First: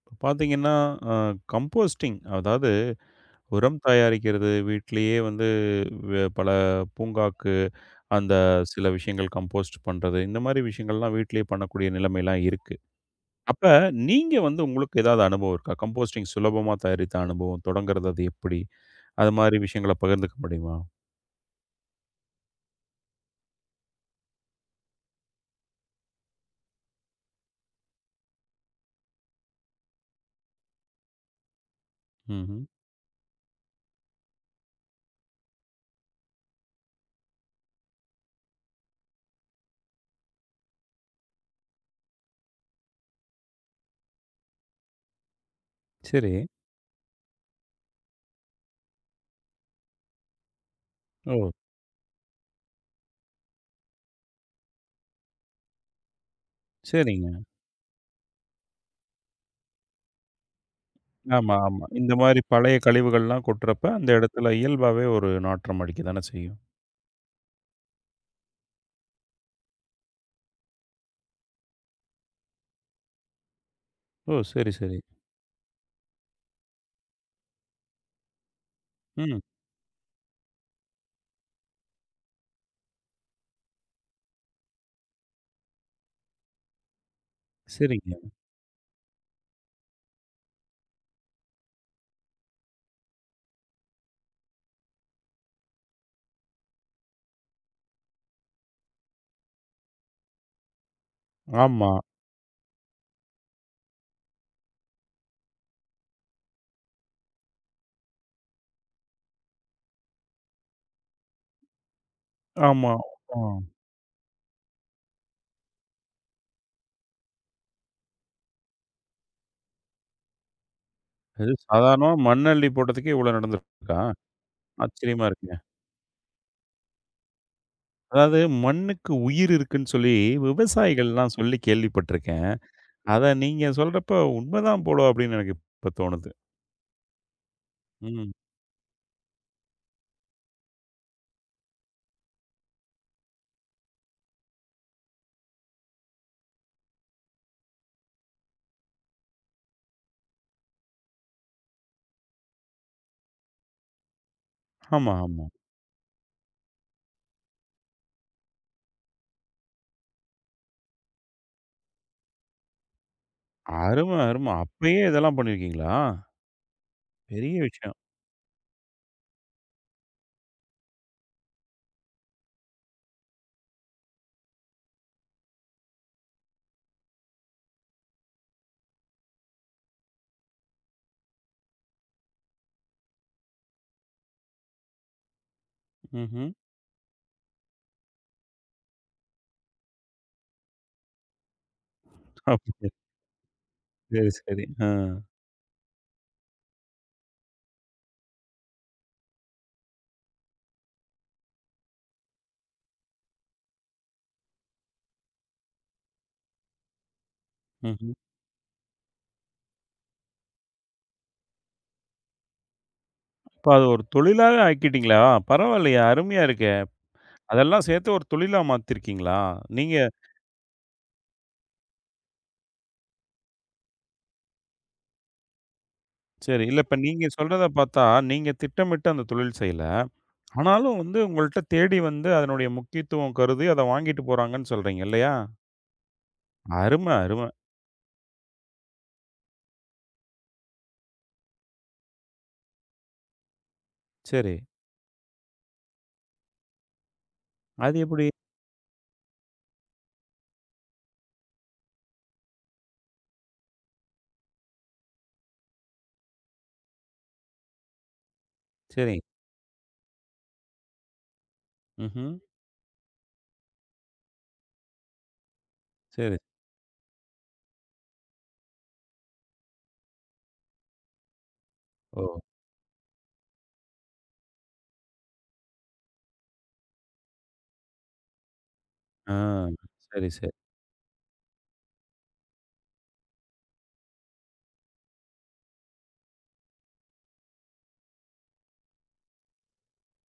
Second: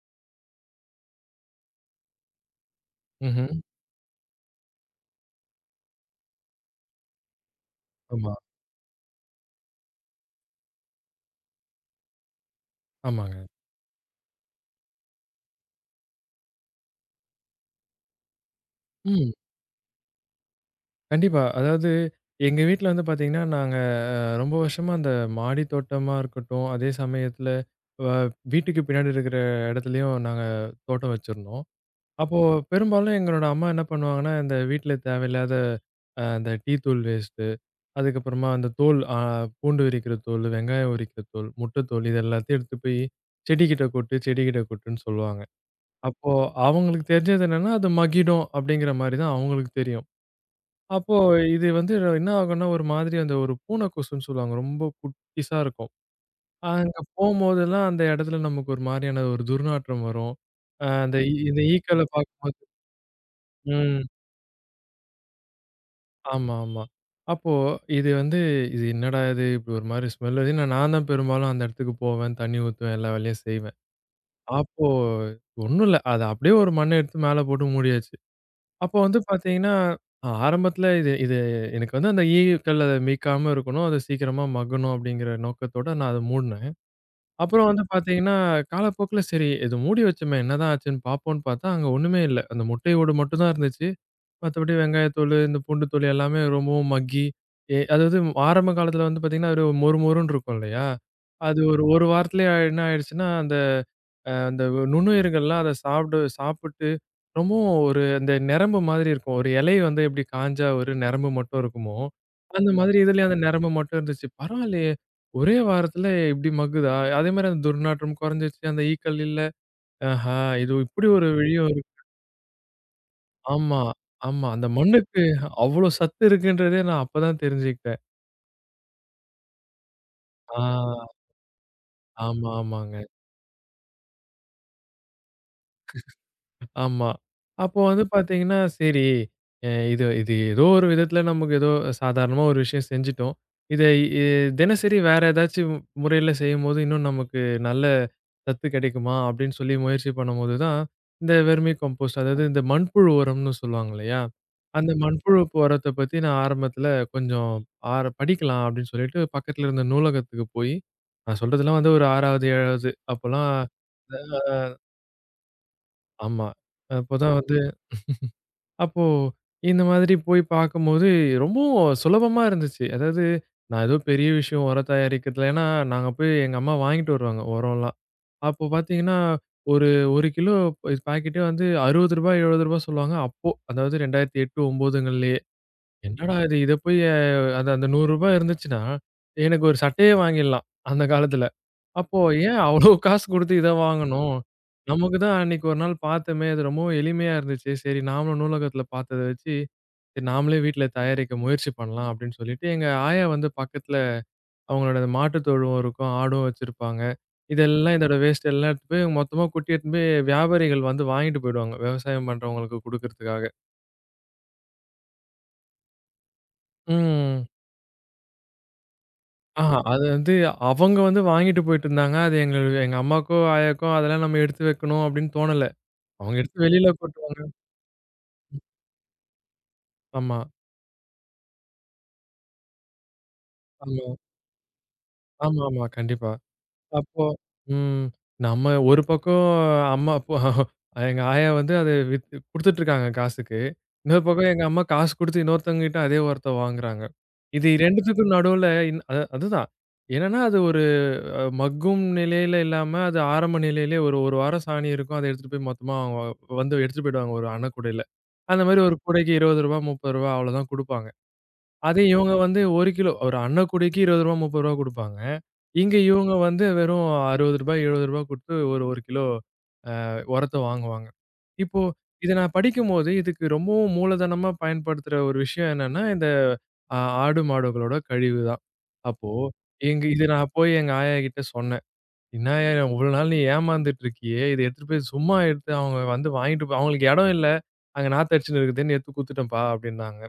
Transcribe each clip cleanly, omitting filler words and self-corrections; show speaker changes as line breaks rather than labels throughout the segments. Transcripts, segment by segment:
இப்ப பார்த்தீங்கன்னா, அ கம்போஸ்டிங் அதாவது
ம்ஹ்ம்.
உரம் தயாரிக்கிறது வீட்டிலேயே வந்து பல பூங்காக்கு அந்த
ஆமா,
சில விஷயங்கள் கம்போஸ்ட் பண்றது. இந்த மாரி விஷயங்கள்லாம் வீட்டிலேயே பண்ணக்கூடிய நிலைமைலாம் இருக்கு.
ஆமாங்க.
அப்ப நீங்க வந்து உங்களுக்கு ஏதாவது அனுபவம் இருக்கா? கம்போஸ்டிங் சுலபமா தயாரித்த அனுபவம், தொடங்குறது அது எப்படி? அது
ம்.
மாரி விஷயங்கள பகிர்ந்துக்க முடியுமா?
கண்டிப்பா. அதாவது எங்க வீட்ல வந்து பார்த்தீங்கன்னா, நாங்க அ ரொம்ப வருஷமா அந்த மாடி தோட்டமா இருக்கட்டும், அதே சமயத்துல வ வீட்டுக்கு பின்னாடி இருக்கிற இடத்துலயும் நாங்க தோட்டம் வச்சிருந்தோம். அப்போ
ம்ஹ்ம்.
பெரும்பாலும் எங்களோட அம்மா என்ன பண்ணுவாங்கன்னா, இந்த வீட்ல தேவையில்லாத அந்த டீ தூள் வேஸ்ட்டு, அதுக்கப்புறமா அந்த தோல் பூண்டு உரிக்கிற தோல், வெங்காயம் உரிக்கிற தோல், முட்டை தோல் இது எல்லாத்தையும் எடுத்து போய் செடிகிட்ட கொட்டு, செடிகிட்ட கொட்டுன்னு சொல்லுவாங்க. அப்போ
சரி.
அவங்களுக்கு தெரிஞ்சது என்னன்னா, அது மக்கிடும் அப்படிங்கிற மாரி தான் அவங்களுக்கு தெரியும். அப்போ
ஓ!
இது வந்து என்ன ஆகும்னா, ஒரு மாதிரி அந்த ஒரு பூனை கொசுன்னு சொல்லுவாங்க. ரொம்ப குட்டிஸா இருக்கும். அங்க
சரிங்க.
போம்போதெல்லாம் அந்த இடத்துல நமக்கு ஒரு மாரியான ஒரு துர்நாற்றம் வரும். அ அந்த இ
ஆமா,
இந்த
ஆமா.
ஈக்கள
இந்த மாரி
பார்க்கும்போது
பழைய கழிவுகள்லாம் கொட்டுறப்ப
ம்.
அந்த இடத்துல இயல்பாவே ஒரு நாற்றம் அடிக்க தானே
ஆமா,
செய்யும்.
ஆமா. அப்போ இது வந்து இது என்னடா இது? இப்படி ஒரு மாரி ஸ்மெல் வருது. ஏன்னா நான் தான் பெரும்பாலும் அந்த இடத்துக்கு போவேன், தண்ணி ஊத்துவேன், எல்லா வேலையும் செய்வேன்.
ஓ! சரி,
அப்போ
சரி.
ஒண்ணும் இல்ல. அத அப்படியே ஒரு மண்ண எடுத்து மேல போட்டு மூடியாச்சு. அப்போ வந்து
ம்.
பார்த்தீங்கன்னா, ஆரம்பத்தில இது இது எனக்கு வந்து அந்த ஈக்கள் அத மீய்க்காம இருக்கணும். அது சீக்கிரமா மங்கணும் அப்படிங்கிற நோக்கத்தோட நான் அத மூடுனேன். அப்புறம் வந்து
சரிங்க.
பார்த்தீங்கன்னா, காலப்போக்குல சரி இது மூடி வச்சோமே என்னதான் ஆச்சுன்னு பார்ப்போம்ன்னு பார்த்தா, அங்க ஒண்ணுமே இல்ல. அந்த முட்டையோடு மட்டும் தான் இருந்துச்சு. மத்தபடி வெங்காயத்தூளு, இந்த பூண்டு தூள் எல்லாமே ரொம்பவும் மக்கி, அதாவது ஆரம்ப காலத்துல வந்து பாத்தீங்கன்னா, அது மொறு மொறுன்னு இருக்கும் இல்லையா? அது ஒரு
ஆமா,
1 வாரத்திலயே என்ன ஆயிடுச்சுன்னா, அந்த அந்த நுண்ணுயிர்கள்லாம் அத சாப்பிடு சாப்பிட்டு ரொம்பவும் ஒரு அந்த நரம்பு மாதிரி இருக்கும். ஒரு இலை வந்து எப்படி காஞ்சா ஒரு நரம்பு மட்டும் இருக்குமோ, அந்த
ஆமா.
மாதிரி இதுலயும்
ஆ.
அந்த நரம்பு மட்டும் இருந்துச்சு. பரவாயில்லையே! ஒரே வாரத்துல இப்படி மக்குதா? அதே மாரி அந்த துர்நாற்றம் குறைஞ்சிருச்சு. அந்த ஈக்கள் இல்ல. ஆஹா! இது இப்படி ஒரு
அது
விழியும்
சாதாரணமா மண்ணள்ளி போட்டதுக்கே இவ்ளோ
ஆமா,
நடந்திருக்கா?
ஆமா. அந்த மண்ணுக்கு
ஆச்சரியமா இருக்குங்க.
அவ்ளோ சத்து இருக்குன்றதே நான் அப்பதான் தெரிஞ்சுக்கிட்டேன்.
அதாவது மண்ணுக்கு உயிர் இருக்குன்னு சொல்லி
ஆ,
விவசாயிகள்லாம் சொல்லி
ஆமா,
கேள்விப்பட்டுருக்கேன்.
ஆமாங்க.
அத நீங்க சொல்றப்ப உண்மதான் போல அப்படின்னு எனக்கு இப்ப தோணுது.
ஆமா. அப்போ வந்து
ம்.
பார்த்தீங்கன்னா, சரி அ இது இது ஏதோ ஒரு விதத்தில நமக்கு ஏதோ சாதாரணமா ஒரு விஷயம் செஞ்சுட்டோம். இதை இ தினசரி வேற ஏதாச்சும் முறையில செய்யும்போது, இன்னும் நமக்கு நல்ல சத்து கிடைக்குமா? அப்படின்னு சொல்லி முயற்சி பண்ணும்போது தான், இந்த வெர்மி கம்போஸ்ட் அதாவது இந்த மண்புழு உரம்னு சொல்லுவாங்க இல்லையா? அந்த
ஆமா,
மண்புழு
ஆமா.
உரத்த பத்தி நான் ஆரம்பத்தில கொஞ்சம் படிக்கலாம் அப்படின்னு சொல்லிட்டு, பக்கத்தில இருந்த நூலகத்துக்கு போய் நான் சொல்றதெல்லாம் வந்து ஒரு 6வது, 7வது அப்போலாம்
அரும, அரும. அப்பயே இதெல்லாம் பண்ணியிருக்கீங்களா?
ஆமா. அப்போதான்
பெரிய
வந்து
விஷயம்.
அப்போ, இந்த மாதிரி போய் பார்க்கும்போது ரொம்பவும் சுலபமா இருந்துச்சு. அதாவது நான் ஏதோ பெரிய விஷயம் உரம் தயாரிக்கிறதுல ஏன்னா, நாங்க போய் எங்க அம்மா வாங்கிட்டு வருவாங்க உரம்லாம். அப்போ பார்த்தீங்கன்னா, ஒரு 1 கிலோ இது பாக்கெட்டே வந்து ரூ. 60 ரூ. 70 சொல்லுவாங்க. அப்போ அதாவது 2008, 9ங்கள்லயே. ம். என்னடா
ம்ஹ்ம்.
இது! இத போய் அது அந்த ரூ. 100 இருந்துச்சுன்னா, எனக்கு ஒரு சட்டையே வாங்கிடலாம் அந்த காலத்துல. அப்போ ஏன் அவ்ளோ
அப்படியா?
காசு குடுத்து இத
சரி,
வாங்கணும்?
சரி. ஆ.
நமக்கு தான் அன்னைக்கு ஒரு நாள் பார்த்தமே! அது ரொம்பவும் எளிமையா இருந்துச்சு. சரி நாமளும் நூலகத்தில பார்த்தத வச்சு, சரி நாமளே வீட்ல தயாரிக்க முயற்சி பண்ணலாம் அப்படின்னு சொல்லிட்டு, எங்க ஆயா வந்து பக்கத்தில அவங்களோட மாட்டுத் தொழுவம் இருக்கும். ஆடும் வச்சிருப்பாங்க. இதெல்லாம்
ம்ஹ்ம்.
இதோட வேஸ்ட் எல்லாம் எடுத்துட்டு போய் மொத்தமா கொட்டி எடுத்துன்னு போய் வியாபாரிகள் வந்து வாங்கிட்டு போயிடுவாங்க. விவசாயம் பண்றவங்களுக்கு குடுக்கறதுக்காக.
இப்ப அது ஒரு தொழிலாவே ஆக்கிட்டீங்களா? பரவாயில்லையே! அருமையா இருக்கே!
ம்.
அதெல்லாம் சேர்த்து ஒரு தொழிலா மாத்திருக்கீங்களா?
ஆஹா
நீங்க
அது வந்து அவங்க வந்து வாங்கிட்டு போயிட்டுருந்தாங்க. அது எங்க எங்க அம்மாக்கோ, ஆயாக்கோ அதெல்லாம் நம்ம எடுத்து வைக்கணும் அப்படின்னு தோணல. அவங்க
சரி.
எடுத்து
இல்ல
வெளியில
இப்ப நீங்க
கொட்டுவாங்க.
சொல்றத பார்த்தா, நீங்க திட்டமிட்டு அந்த தொழில் செய்யல.
ஆமா,
ஆனாலும் வந்து உங்கள்ட்ட தேடி வந்து அதனுடைய முக்கியத்துவம் கருதி அத
ஆமா,
வாங்கிட்டு போறாங்கன்னு சொல்றீங்க இல்லையா?
ஆமாமா. கண்டிப்பா.
அரும,
அப்போ
அரும.
ம். நம்ம ஒரு பக்கம் அம்மா அப்போ எங்க ஆயா வந்து அத வித் குடுத்துட்டுருக்காங்க காசுக்கு. இன்னொரு பக்கம்
சரி.
எங்க அம்மா காசு குடுத்து இன்னொருத்தவங்ககிட்ட அதே உரத்த வாங்குறாங்க. இது
அது எப்படி?
2த்துக்கும் நடுவுல அது அதுதான். என்னன்னா அது ஒரு மக்கும் நிலையில இல்லாம, அது ஆரம்ப நிலையிலே ஒரு 1 வாரம் சாணி இருக்கும். அத எடுத்துட்டு போய் மொத்தமா அவங்க வந்து எடுத்துட்டு போயிடுவாங்க ஒரு அன்ன கூடையில. அந்த மாரி ஒரு
சரி.
கூடைக்கு ரூ. 20 ரூ. 30 அவ்வளோதான் குடுப்பாங்க. அதே
ம்ஹ்ம்.
இவங்க வந்து 1 கிலோ ஒரு அன்ன கூடைக்கு ரூ. 20 ரூ. 30 குடுப்பாங்க. இங்க இவங்க
சரி.
வந்து வெறும் ரூ. 60, ரூ. 70 குடுத்து ஒரு 1 கிலோ உரத்த வாங்குவாங்க. இப்போ
ஓ!
இத நான் படிக்கும்போது, இதுக்கு ரொம்பவும் மூலதனமா பயன்படுத்துற ஒரு விஷயம் என்னன்னா, இந்த ஆ ஆடு மாடுகளோட கழிவு தான். அப்போ
ஆ.
இது
சரி, சரி.
நான் போய் எங்க ஆயா கிட்ட சொன்னேன். "என்ன ஆயா இவ்வளோ நாள் நீ ஏமாந்துட்டு இருக்கியே, இத எடுத்துட்டு போய் சும்மா எடுத்து அவங்க வந்து வாங்கிட்டு போ அவங்களுக்கு இடம் இல்ல. அங்க நாத்து அடிச்சுன்னு இருக்குதுன்னு எடுத்து குடுத்துட்டேன்ப்பா" அப்படின்னாங்க.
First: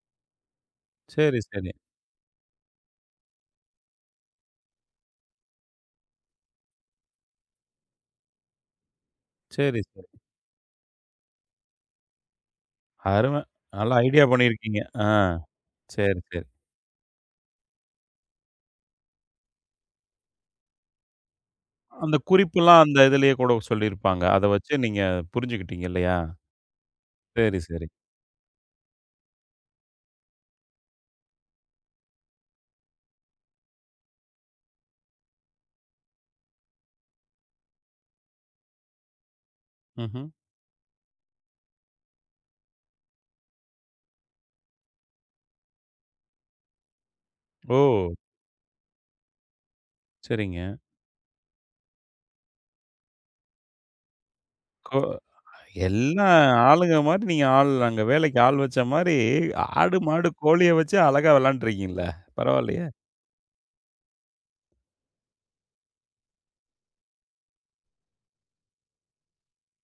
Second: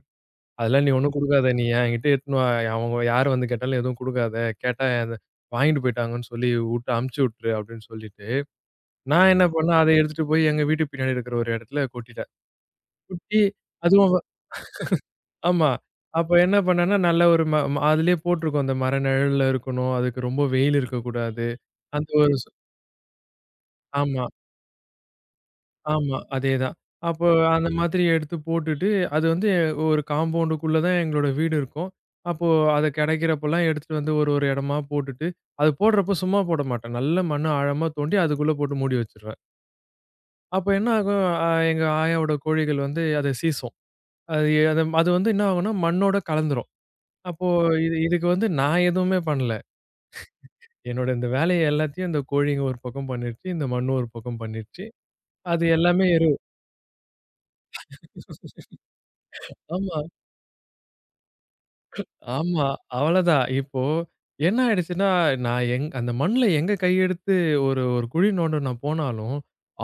அதெல்லாம் நீ ஒண்ணும்
சரி,
குடுக்காத. நீ
சரி.
என்கிட்ட எடுத்துன்னு வா. அவங்க யார் வந்து கேட்டாலும் எதுவும் குடுக்காத. கேட்டா அது வாங்கிட்டு போயிட்டாங்கன்னு சொல்லி வுட்டு அனுப்பிச்சு விட்டுரு அப்படின்னு சொல்லிட்டு, நான் என்ன பண்ணேன்,
சரி,
அத
சரி.
எடுத்துட்டு போய் எங்க வீட்டு பின்னாடி இருக்கிற ஒரு இடத்துல கொட்டிட்டேன்.
அரும.
கொட்டி
நல்லா
அதுவும்
ஐடியா பண்ணியிருக்கீங்க. ஆ.
ஆமா.
சரி,
அப்ப
சரி.
என்ன பண்ணேன்னா, நல்ல ஒரு அதிலேயே போட்டிருக்கும். அந்த மர நிழல்ல இருக்கணும். அதுக்கு ரொம்ப வெயில் இருக்கக்கூடாது. அந்த
அந்த
ஒரு
குறிப்புலாம் அந்த இதுலயே கூட சொல்லியிருப்பாங்க.
ஆமா.
அத வச்சு நீங்க புரிஞ்சுக்கிட்டீங்க இல்லையா?
ஆமா. அதேதான். அப்போ
சரி,
அந்த
சரி.
மாதிரி எடுத்து போட்டுட்டு, அது வந்து ஒரு காம்பவுண்டுக்குள்ள தான் எங்களோட வீடு இருக்கும். அப்போ அது கெடைக்கிறப்பலாம் எடுத்துட்டு வந்து ஒரு இடமா போட்டுட்டு, அது போடுறப்போ சும்மா போட மாட்டேன். நல்ல மண்ண ஆழமா தோண்டி அதுக்குள்ள போட்டு மூடி வச்சுருவேன்.
ம்ஹ்ம்.
அப்போ என்ன ஆகும், எங்க ஆயாவோட கோழிகள் வந்து அத சீசும். அது எ- அது அது வந்து என்ன ஆகும்னா, மண்ணோட கலந்துரும். அப்போ இது
ஓ!
இதுக்கு வந்து நான் எதுவுமே பண்ணல.
சரிங்க.
என்னோட இந்த வேலைய எல்லாத்தையும் இந்த கோழிங்க ஒரு பக்கம் பண்ணிருச்சு. இந்த மண்ணு ஒரு பக்கம் பண்ணிருச்சு.
கோ
அது எல்லாமே
எல்லா ஆளுங்க மாரி நீங்க ஆள் அங்க வேலைக்கு ஆள் வச்ச மாரி, ஆடு,
ஆமா.
மாடு, கோழிய வச்சு அழகா விளையாண்டுருக்கீங்கல்ல.
ஆமா.
பரவாயில்லையே!
அவ்வளதான். இப்போ என்ன ஆயிடுச்சுன்னா, நான் அந்த மண்ல எங்க கையெடுத்து ஒரு ஒரு குழி நோண்ட நான் போனாலும்,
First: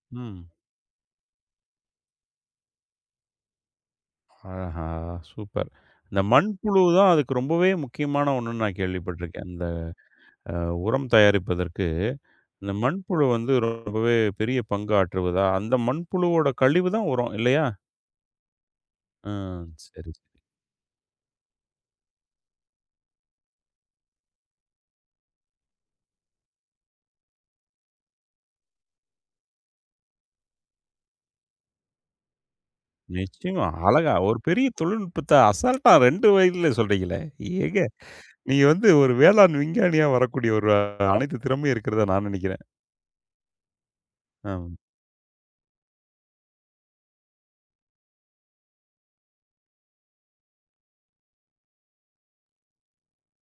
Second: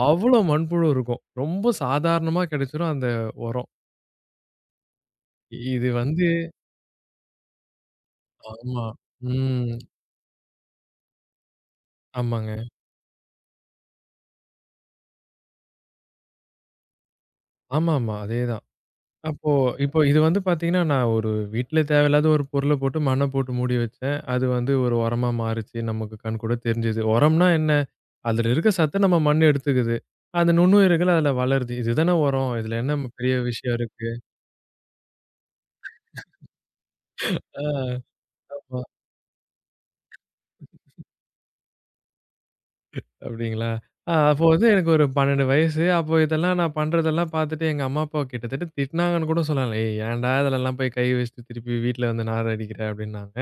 அவ்ளோ
ம்.
மண்புழு இருக்கும். ரொம்ப சாதாரணமா கிடைச்சிரும் அந்த உரம்.
ஆஹா!
இ-
சூப்பர்.
இது
இந்த
வந்து
மண்புழு தான் அதுக்கு ரொம்பவே முக்கியமான ஒண்ணுன்னு நான்
ஆமா.
கேள்விப்பட்டிருக்கேன். அந்த
ம்.
அ உரம் தயாரிப்பதற்கு,
ஆமாங்க.
இந்த மண்புழு வந்து ரொம்பவே பெரிய பங்கு ஆற்றுவதா? அந்த மண்புழுவோட கழிவு தான் உரம் இல்லையா?
ஆமாமா. அதேதான். அப்போ
ம்.
இப்போ
சரி,
இது வந்து
சரி.
பார்த்தீங்கன்னா, நான் ஒரு வீட்ல தேவையில்லாத ஒரு பொருள போட்டு மண்ண போட்டு மூடி வச்சேன். அது வந்து ஒரு உரமா மாறுச்சு. நமக்கு கண்கூட தெரிஞ்சது. உரம்னா என்ன? அதுல இருக்க சத்த நம்ம மண்ணு எடுத்துக்குது. அந்த நுண்ணுயிர்கள் அதுல வளருது. இதுதானே உரம். இதுல என்ன பெரிய
நிச்சயமா.
விஷயம் இருக்கு?
அழகா ஒரு பெரிய தொழில்நுட்பத்த அசால்ட்டா 2 வரியில சொல்றீங்களே!
ஆ
ஏக நீங்க
ஆமா.
வந்து ஒரு வேளாண் விஞ்ஞானியா வரக்கூடிய ஒரு ஆம். அனைத்து திறமையும் இருக்கிறதா நான் நினைக்கிறேன்.
அப்டிங்களா? அப்போ வந்து
ஆம்.
எனக்கு ஒரு 12 வயசு. அப்போ இதெல்லாம் நான் பண்றதெல்லாம் பார்த்துட்டு எங்க அம்மா, அப்பா கிட்டத்தட்ட திட்டுனாங்கன்னு கூட சொல்லலாம். "ஏய் ஏன்டா இதுலலாம் போய் கை வச்சுட்டு திருப்பி வீட்ல வந்து நார் அடிக்கிற" அப்டின்னாங்க.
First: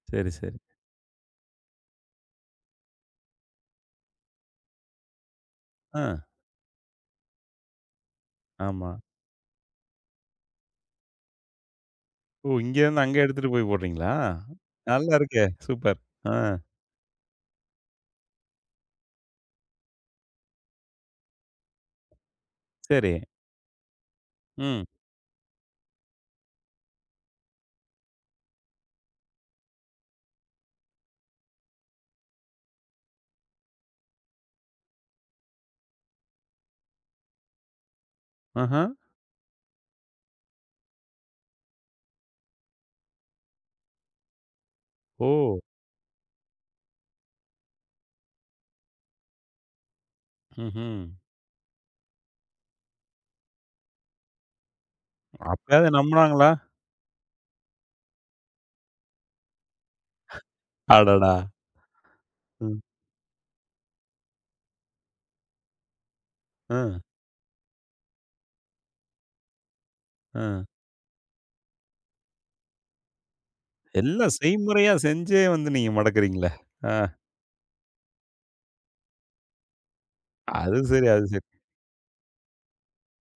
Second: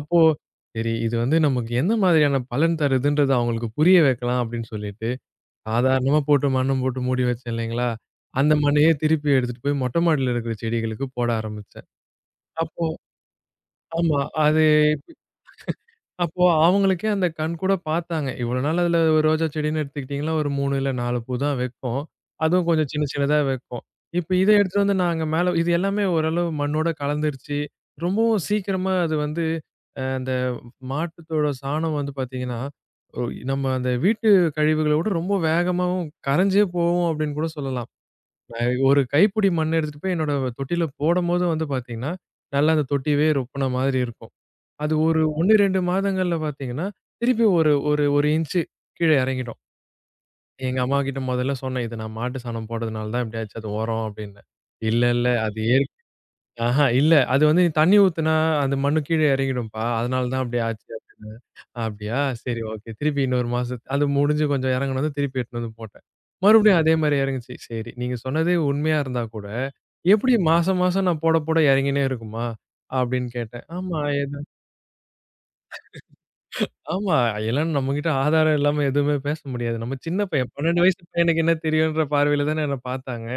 அப்போ,
சரி, சரி.
சரி இது வந்து நமக்கு எந்த மாதிரியான பலன் தருதுன்றத அவங்களுக்கு புரிய வைக்கலாம் அப்படின்னு சொல்லிட்டு,
ஆ,
சாதாரணமா போட்டு மண்ணும் போட்டு மூடி வச்சேன் இல்லைங்களா? அந்த
ஆமா.
மண்ணையே திருப்பி எடுத்துட்டு போய் மொட்டை மாடியில இருக்கிற செடிகளுக்கு போட ஆரம்பிச்சேன்.
ஓ!
அப்போ
இங்கேருந்து அங்க எடுத்துட்டு போய் போடுறீங்களா?
ஆமா. அது
நல்லா இருக்கே! சூப்பர். ஆ,
அப்போ அவங்களுக்கே அந்த கண்கூடா பார்த்தாங்க. இவ்வளோ நாள் அதுல ஒரு ரோஜா செடின்னு எடுத்துக்கிட்டீங்கன்னா, ஒரு 3 இல்ல 4 பூ தான் வைக்கும். அதுவும் கொஞ்சம் சின்ன
சரி.
சின்னதா வைக்கும். இப்ப இத எடுத்துட்டு
ம்.
வந்து நாங்க மேல இது எல்லாமே ஓரளவு மண்ணோட கலந்துருச்சு. ரொம்பவும் சீக்கிரமா அது வந்து அந்த மாட்டுத்தோட சாணம் வந்து பார்த்தீங்கன்னா, ஒ நம்ம அந்த வீட்டு கழிவுகள விட ரொம்ப வேகமாவும் கரைஞ்சே போகும் அப்படின்னு கூட சொல்லலாம். அ
ஆஹா.
ஒரு கைப்பிடி மண் எடுத்துட்டு போய் என்னோட தொட்டியில போடும்போது வந்து பார்த்தீங்கன்னா, நல்லா அந்த தொட்டியவே ரொப்புன மாதிரி இருக்கும். அது ஒரு 1,
ஓ!
2 மாதங்கள்ல பார்த்தீங்கன்னா, திருப்பி ஒரு ஒரு 1 இன்ச்சு கீழ இறங்கிடும். எங்க
ம்ஹ்ம்.
அம்மாகிட்ட மொதல்ல சொன்னேன். "இது நான் மாட்டு சாணம் போட்டதுனால தான் இப்படி ஆச்சு. அது உரம்" அப்படின்னு. "இல்ல, இல்ல அது இயற்
அப்பயாவது நம்புனாங்களா?
ஆஹா இல்ல. அது வந்து நீ தண்ணி ஊத்துனா அந்த மண்ணு கீழ இறங்கிடும்பா. அதனால தான் அப்படி ஆச்சு."
அடடா!
"அப்படியா? சரி
ம்.
ஓகே." திருப்பி இன்னொரு மாசம் அது முடிஞ்சு கொஞ்சம் இறங்குனதும் திருப்பி எடுத்துட்டு வந்து போட்டேன்.
ஆ,
மறுபடியும் அதே மாரி இறங்குச்சு. சரி நீங்க சொன்னதே உண்மையா இருந்தா கூட, எப்படி
ஆ.
மாசம் மாசம் நான் போட போட இறங்கினே இருக்குமா? அப்படின்னு கேட்டேன். "ஆமா.
எல்லாம்
ஏதோ
செய்முறையா செஞ்சே வந்து நீங்க மடக்குறீங்களே! ஆ,
ஆமா. ஏன்னா நம்மகிட்ட ஆதாரம் இல்லாம எதுவுமே பேச முடியாது. நம்ம சின்ன பையன்
அது
12 வயசு
சரி, அது
பையனுக்கு
சரி.
என்ன தெரியுன்ற பார்வையில தானே என்ன பார்த்தாங்க.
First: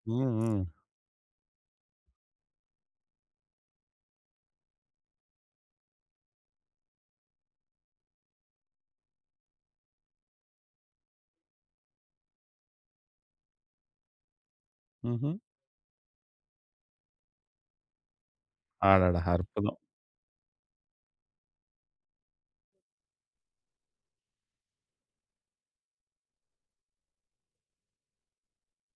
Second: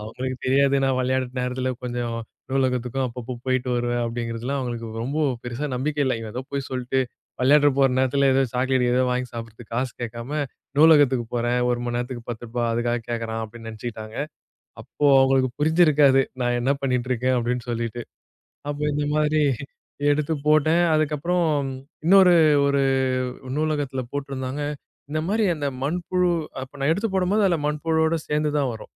அவங்களுக்கு
ம், ம்.
தெரியாது நான் விளையாட்டு நேரத்தில கொஞ்சம் நூலகத்துக்கும் அப்பப்போ போயிட்டு வருவேன் அப்படிங்கிறதுலாம் அவங்களுக்கு ரொம்ப பெருசா நம்பிக்கை இல்ல. இவன் ஏதோ போய் சொல்லிட்டு விளையாட போற நேரத்தில ஏதோ சாக்லேட் ஏதோ வாங்கி சாப்பிடுறதுக்கு காசு கேட்காம, நூலகத்துக்கு போறேன் 1 மணி நேரத்துக்கு ரூ. 10 அதுக்காக கேட்கறான் அப்படின்னு நினைச்சுக்கிட்டாங்க. அப்போ
ம்ஹ்ம்.
அவங்களுக்கு புரிஞ்சிருக்காது. நான் என்ன பண்ணிட்டு இருக்கேன் அப்படின்னு சொல்லிட்டு. அப்போ இந்த
அடடா!
மாதிரி
அற்புதம்.
எடுத்து போட்டேன். அதுக்கப்புறம் இன்னொரு நூலகத்துல போட்டிருந்தாங்க. இந்த மாரி அந்த மண்புழு அப்ப நான் எடுத்து போடும்போது அதுல மண்புழுவோட சேர்ந்து தான் வரும்.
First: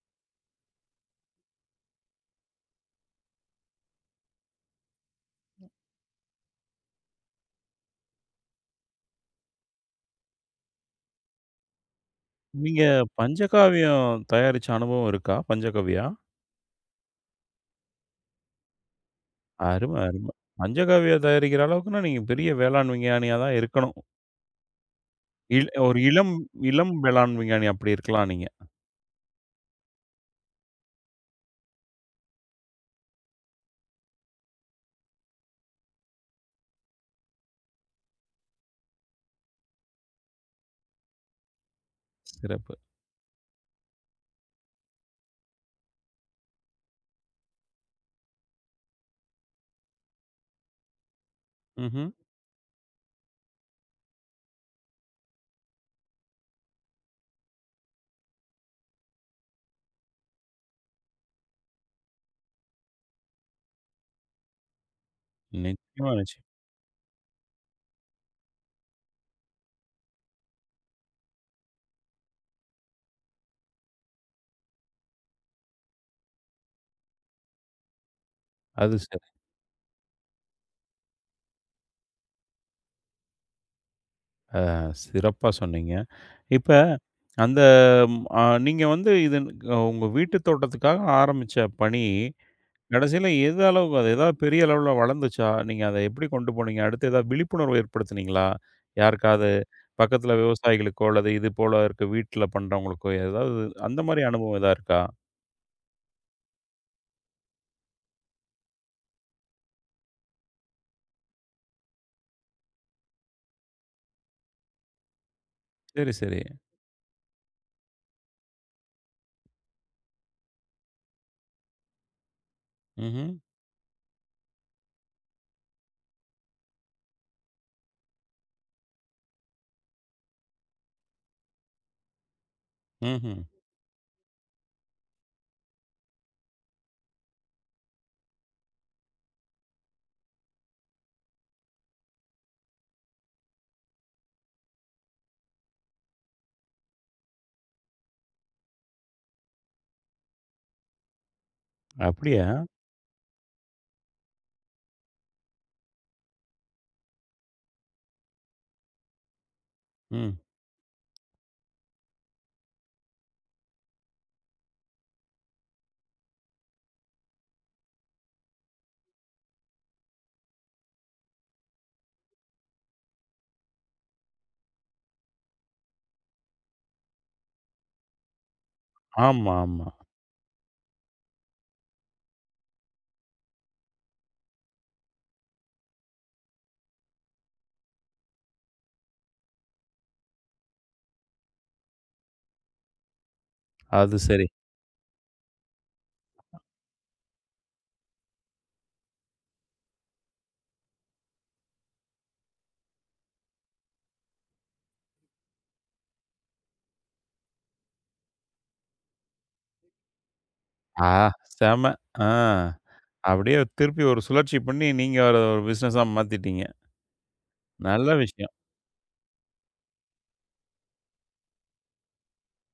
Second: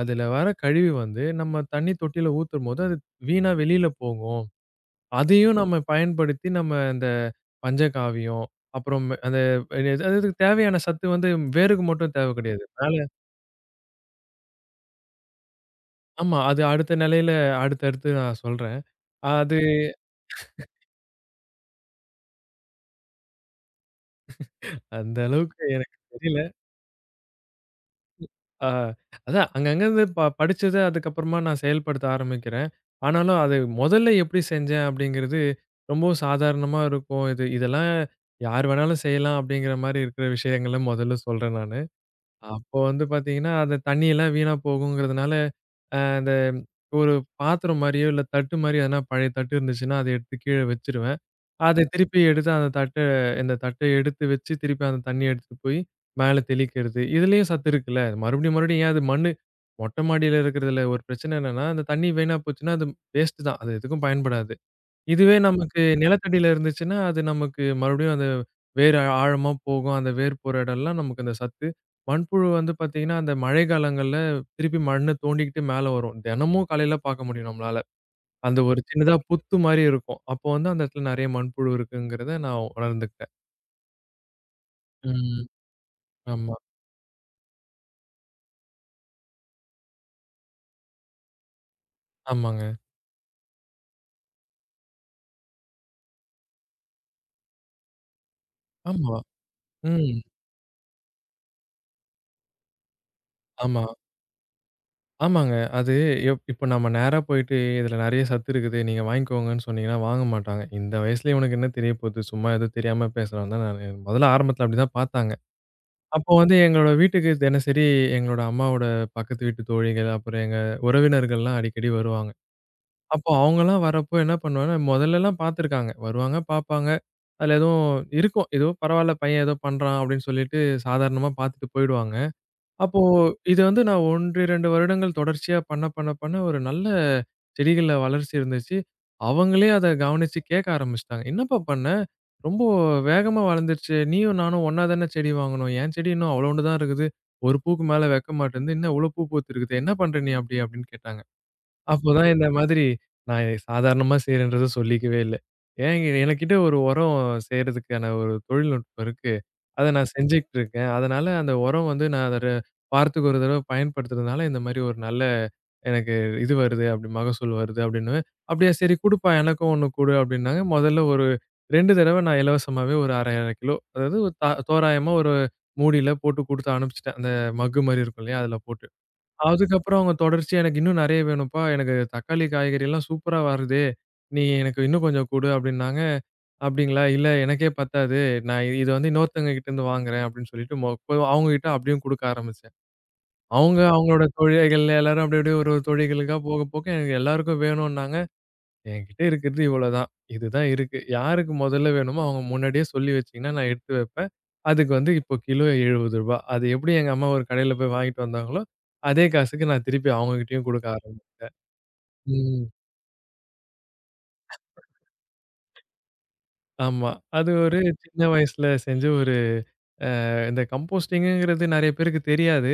அதுல வர கழிவு வந்து நம்ம தண்ணி தொட்டியில ஊத்தும்போது அது வீணா வெளியில போகும். அதையும் நம்ம பயன்படுத்தி நம்ம இந்த பஞ்சகாவியம், அப்புறம் அந்த அதுக்கு தேவையான சத்து வந்து வேருக்கு மட்டும் தேவை கிடையாது.
நீங்க
மேல
பஞ்சகாவியம் தயாரிச்ச அனுபவம் இருக்கா? பஞ்சகவ்யா?
ஆமா. அது அடுத்த நிலையில அடுத்தடுத்து நான் சொல்றேன். அது
அரும, அரும. மஞ்சக்காவிய தயாரிக்கிற அளவுக்குன்னா, நீங்க பெரிய வேளாண் விஞ்ஞானியா தான் இருக்கணும்.
அந்த அளவுக்கு எனக்கு
ஒரு இளம்
தெரியல.
இளம் வேளாண் விஞ்ஞானி அப்படி இருக்கலாம் நீங்க.
ஆ, அதான் அங்கங்க இருந்து படிச்சத அதுக்கப்புறமா நான் செயல்படுத்த ஆரம்பிக்கிறேன். ஆனாலும் அது முதல்ல எப்படி செஞ்சேன் அப்படிங்கிறது ரொம்பவும் சாதாரணமா இருக்கும். இதெல்லாம் யார் வேணாலும் செய்யலாம் அப்படிங்கிற மாரி இருக்கிற விஷயங்கள முதல்ல சொல்றேன் நானு.
சிறப்பு.
அப்போ வந்து பார்த்தீங்கன்னா, அந்த தண்ணியெல்லாம் வீணா போகுங்கிறதுனால, அந்த ஒரு பாத்திரம் மாரியோ, இல்ல தட்டு மாரி எதனா பழைய தட்டு இருந்துச்சுன்னா, அத எடுத்து கீழ வச்சுருவேன். அத
ம்ஹ்ம்.
திருப்பி எடுத்து அந்த தட்ட இந்த தட்ட எடுத்து வச்சு, திருப்பி அந்த தண்ணிய எடுத்துட்டு போய் மேல தெளிக்கிறது. இதுலயும் சத்து இருக்குல்ல. மறுபடியும் மறுபடியும் ஏன் அது மண்ணு மொட்ட மாடியில இருக்கிறதுல ஒரு பிரச்சனை என்னன்னா, அந்த தண்ணி வீணா போச்சுன்னா, அது வேஸ்ட்டு தான். அது எதுக்கும் பயன்படாது. இதுவே நமக்கு
நிச்சயமா, நிச்சயம்.
நிலத்தடியில இருந்துச்சுன்னா, அது நமக்கு மறுபடியும் அந்த வேர் ஆழமா போகும். அந்த வேர் போற இடம்லாம் நமக்கு அந்த சத்து. மண்புழு வந்து பார்த்தீங்கன்னா, அந்த மழைக்காலங்கள்ல திருப்பி மண்ண தோண்டிக்கிட்டு மேல வரும். தினமும் காலையில பார்க்க முடியும் நம்மளால. அந்த ஒரு
அது ச
சின்னதா புத்து மாரி இருக்கும். அப்போ வந்து அந்த இடத்துல நெறைய மண்புழு இருக்குங்கிறத நான் உணர்ந்துக்கிட்டேன்.
அ
ம்.
சிறப்பா சொன்னீங்க.
ஆமா.
இப்ப அந்த நீங்க வந்து உங்க வீட்டு தோட்டத்துக்காக ஆரம்பிச்ச பணி,
ஆமாங்க.
கடைசியில எது அளவுக்கு அது ஏதாவது பெரிய அளவுல வளர்ந்துச்சா? நீங்க அத எப்படி கொண்டு போனீங்க? அடுத்து ஏதாவது விழிப்புணர்வு ஏற்படுத்துனீங்களா?
ஆமா.
யாருக்காவது
ம்.
பக்கத்துல விவசாயிகளுக்கோ, அல்லது இது போல இருக்க வீட்ல பண்றவங்களுக்கோ ஏதாவது
ஆமா.
அந்த மாரி அனுபவம் ஏதா இருக்கா?
ஆமாங்க. அது இப்ப நம்ம நேரா போயிட்டு, "இதுல நெறைய சத்து இருக்குது. நீங்க வாங்கிக்கோங்கன்னு" சொன்னீங்கன்னா வாங்க மாட்டாங்க. "இந்த வயசுல இவனுக்கு என்ன தெரிய போது? சும்மா ஏதோ தெரியாம பேசுறான்" தான் நானு முதல்ல ஆரம்பத்துல அப்படிதான் பார்த்தாங்க.
சரி,
அப்போ
சரி.
வந்து எங்களோட வீட்டுக்கு தினசரி எங்களோட அம்மாவோட பக்கத்து வீட்டு தோழிகள், அப்புறம் எங்க உறவினர்கள்லாம் அடிக்கடி வருவாங்க.
ம்ஹ்ம்.
அப்போ அவங்கலாம் வரப்போ என்ன பண்ணுவேன்னா, முதல்லலாம் பார்த்துருக்காங்க. வருவாங்க, பார்ப்பாங்க. அதுல எதுவும் இருக்கும். "ஏதோ பரவால்ல பையன் ஏதோ பண்றான்" அப்படின்னு சொல்லிட்டு சாதாரணமா பார்த்துட்டு போயிடுவாங்க. அப்போ
ம்ஹ்ம்.
இது வந்து நான் 1, 2 வருடங்கள் தொடர்ச்சியா பண்ண, பண்ண, பண்ண ஒரு நல்ல செடிகள்ல வளர்ச்சி இருந்துச்சு. அவங்களே அத கவனிச்சு கேட்க ஆரம்பிச்சுட்டாங்க. "என்னப்பா பண்ண? ரொம்ப வேகமா வளர்ந்துருச்சு. நீயும் நானும் ஒண்ணா தானே செடி வாங்குனோம். என் செடி இன்னும் அவ்வளோண்டு தான் இருக்குது. ஒரு பூக்கு மேல வைக்க மாட்டேன்து. என்ன இவ்ளோ பூ பூத்திருக்குது. என்ன பண்ற நீ அப்படி?" அப்படின்னு கேட்டாங்க. அப்போதான்
அப்படியா?
இந்த மாதிரி நான் சாதாரணமா செய்றேன்றத சொல்லிக்கவே இல்ல. ஏன் எனக்கிட்ட ஒரு உரம் செய்றதுக்கான ஒரு தொழில்நுட்பம் இருக்கு. அத நான்
ம்.
செஞ்சுகிட்டு இருக்கேன். அதனால அந்த உரம் வந்து நான் அத ர வாரத்துக்கு ஒரு தடவ பயன்படுத்துறதுனால, இந்த மாரி ஒரு நல்ல எனக்கு இது வருது அப்படி மகசூல் வருது அப்படின்னு. அப்படியா சரி குடுப்பா எனக்கும் ஒண்ணு குடு அப்படின்னாங்க. மொதல்ல ஒரு 2 தடவ நான் இலவசமாவே ஒரு 1/2 கிலோ அதாவது ஒரு தோராயமா ஒரு மூடியில போட்டு குடுத்து அனுப்பிச்சுட்டேன். அந்த மக்கு மாரி இருக்கும் இல்லையா? அதுல போட்டு.
ஆமா, ஆமா.
அதுக்கப்புறம் அவங்க தொடர்ச்சியா எனக்கு இன்னும் நெறைய வேணும்ப்பா. எனக்கு தக்காளி, காய்கறிலாம் சூப்பரா வருதே! நீ எனக்கு இன்னும் கொஞ்சம் குடு அப்டின்னாங்க. அப்டிங்களா? இல்ல எனக்கே பத்தாது. நான் இத வந்து இன்னொருத்தவங்க கிட்டருந்து வாங்குறேன் அப்டின்னு சொல்லிட்டு போய் அவங்ககிட்ட அப்டியும் குடுக்க ஆரம்பிச்சேன். அவங்க
அது
அவங்களோட
சரி.
தோழிகள் எல்லாரும் அப்டி அப்டியே ஒரு ஒரு தோழிகளுக்கா போக போக எனக்கு எல்லாருக்கும் வேணும்னாங்க. என்கிட்ட இருக்கிறது இவ்வளோதான். இதுதான் இருக்கு. யாருக்கு மொதல்ல வேணுமோ அவங்க முன்னாடியே சொல்லி வச்சீங்கன்னா, நான் எடுத்து வைப்பேன். அதுக்கு வந்து இப்போ கிலோ ரூ. 70. அது எப்படி எங்க அம்மா ஒரு கடையில போய் வாங்கிட்டு வந்தாங்களோ, அதே காசுக்கு நான் திருப்பி அவங்ககிட்டயும் குடுக்க
ஆ,
ஆரம்பிச்சேன்.
செம. ஆ.
ம்.
அப்படியே திருப்பி ஒரு சுழற்சி பண்ணி, நீங்க அத ஒரு பிசினஸா மாத்திட்டீங்க.
ஆமா. அது ஒரு
நல்ல
சின்ன
விஷயம்.
வயசுல செஞ்ச ஒரு அ இந்த கம்போஸ்டிங்குங்கிறது நெறைய பேருக்கு தெரியாது.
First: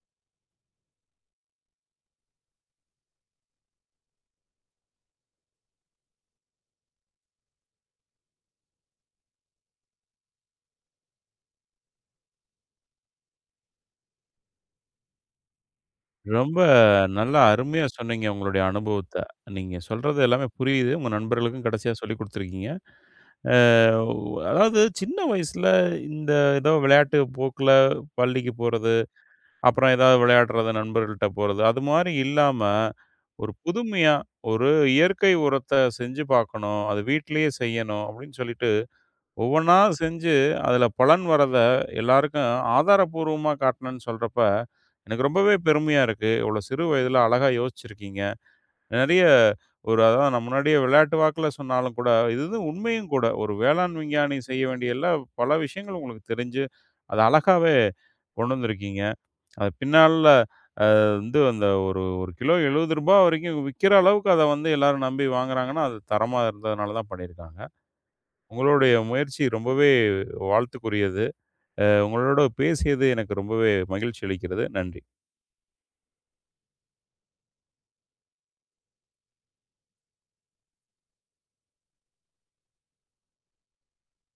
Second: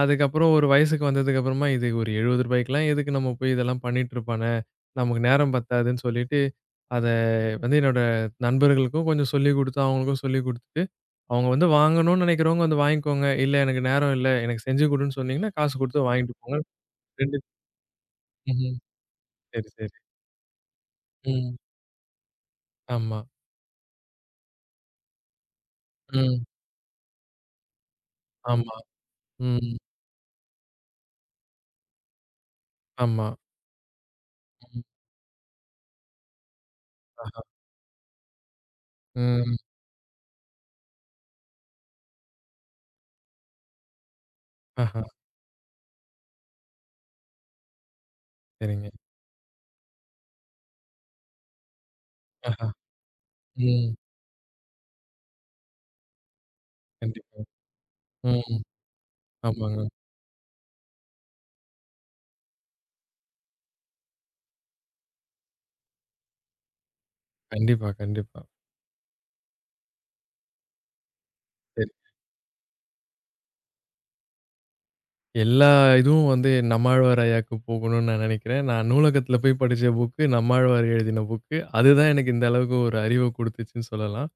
அதுக்கப்புறம் ஒரு வயசுக்கு வந்ததுக்கப்புறமா, இது ஒரு ரூ. 70லாம் எதுக்கு நம்ம போய் இதெல்லாம் பண்ணிட்டுருப்பானே! நமக்கு நேரம் பத்தாதுன்னு சொல்லிட்டு, அத வந்து என்னோட நண்பர்களுக்கும் கொஞ்சம் சொல்லிக் குடுத்து, அவங்களுக்கும் சொல்லிக் குடுத்துட்டு, அவங்க வந்து வாங்கணும்னு நெனைக்கிறவங்க வந்து வாங்கிக்கோங்க. இல்ல எனக்கு நேரம் இல்ல, எனக்கு செஞ்சு குடுன்னு சொன்னீங்கன்னா, காசு குடுத்து வாங்கிட்டு
ரொம்ப
போங்க.
நல்லா
2
அருமையா சொன்னீங்க உங்களுடைய
ம்ஹ்ம்.
அனுபவத்த.
சரி,
நீங்க
சரி.
சொல்றது எல்லாமே புரியுது. உங்க
ம்.
நண்பர்களுக்கும் கடைசியா சொல்லிக் குடுத்துருக்கீங்க.
ஆமா.
அ அதாவது சின்ன வயசுல இந்த
ம்.
ஏதோ விளையாட்டு போக்குல பள்ளிக்கு
ஆமா.
போறது,
ம்.
அப்புறம் ஏதாவது விளையாடுறது நண்பர்கள்ட்ட போறது, அது மாரி இல்லாம
ஆமா.
ஒரு புதுமையா ஒரு
ம்.
இயற்கை உரத்த செஞ்சு பார்க்கணும். அது
ஆஹா.
வீட்லயே செய்யணும் அப்படின்னு சொல்லிட்டு
ம்.
ஒவ்வொன்னா செஞ்சு, அதுல பலன் வர்றத எல்லாருக்கும் ஆதாரப்பூர்வமா காட்டணும்னு சொல்றப்ப,
ஆஹா.
எனக்கு ரொம்பவே பெருமையா இருக்கு. இவ்வளோ சிறு வயதில அழகா யோசிச்சிருக்கீங்க.
சரிங்க.
நெறைய ஒரு அதான் நான் முன்னாடியே விளையாட்டு வாக்குல சொன்னாலும் கூட, இது இது
ஆஹா.
உண்மையும் கூட. ஒரு
ம்.
வேளாண் விஞ்ஞானி செய்ய வேண்டிய எல்லா பல விஷயங்கள் உங்களுக்கு தெரிஞ்சு, அத
கண்டிப்பா.
அழகாவே கொண்டு
ம்.
வந்திருக்கீங்க. அது
ஆமாங்க.
பின்னால வந்து அந்த ஒரு ஒரு கிலோ ரூ. 70 வரைக்கும் விக்கிற அளவுக்கு அத வந்து எல்லாரும் நம்பி வாங்குறாங்கன்னா, அது தரமா இருந்ததுனால தான் பண்ணியிருக்காங்க.
கண்டிப்பா, கண்டிப்பா.
உங்களுடைய முயற்சி ரொம்பவே வாழ்த்துக்குரியது.
சரி.
உங்களோட பேசியது எனக்கு ரொம்பவே மகிழ்ச்சி அளிக்கிறது. நன்றி.
எல்லா இதுவும் வந்து நம்மாழ்வார் ஐயாக்கு போகணும்னு நான் நினைக்கிறேன். நான் நூலகத்தில போய் படிச்ச புக்கு, நம்மாழ்வார் எழுதின புக்கு. அதுதான் எனக்கு இந்த அளவுக்கு ஒரு அறிவ குடுத்துச்சுன்னு சொல்லலாம்.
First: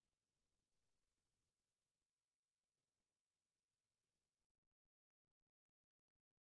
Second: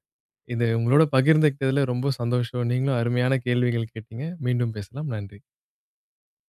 இது உங்களோட பகிர்ந்துக்கிட்டதுல ரொம்ப சந்தோஷம். நீங்களும் அருமையான கேள்விகள் கேட்டீங்க. மீண்டும் பேசலாம். நன்றி.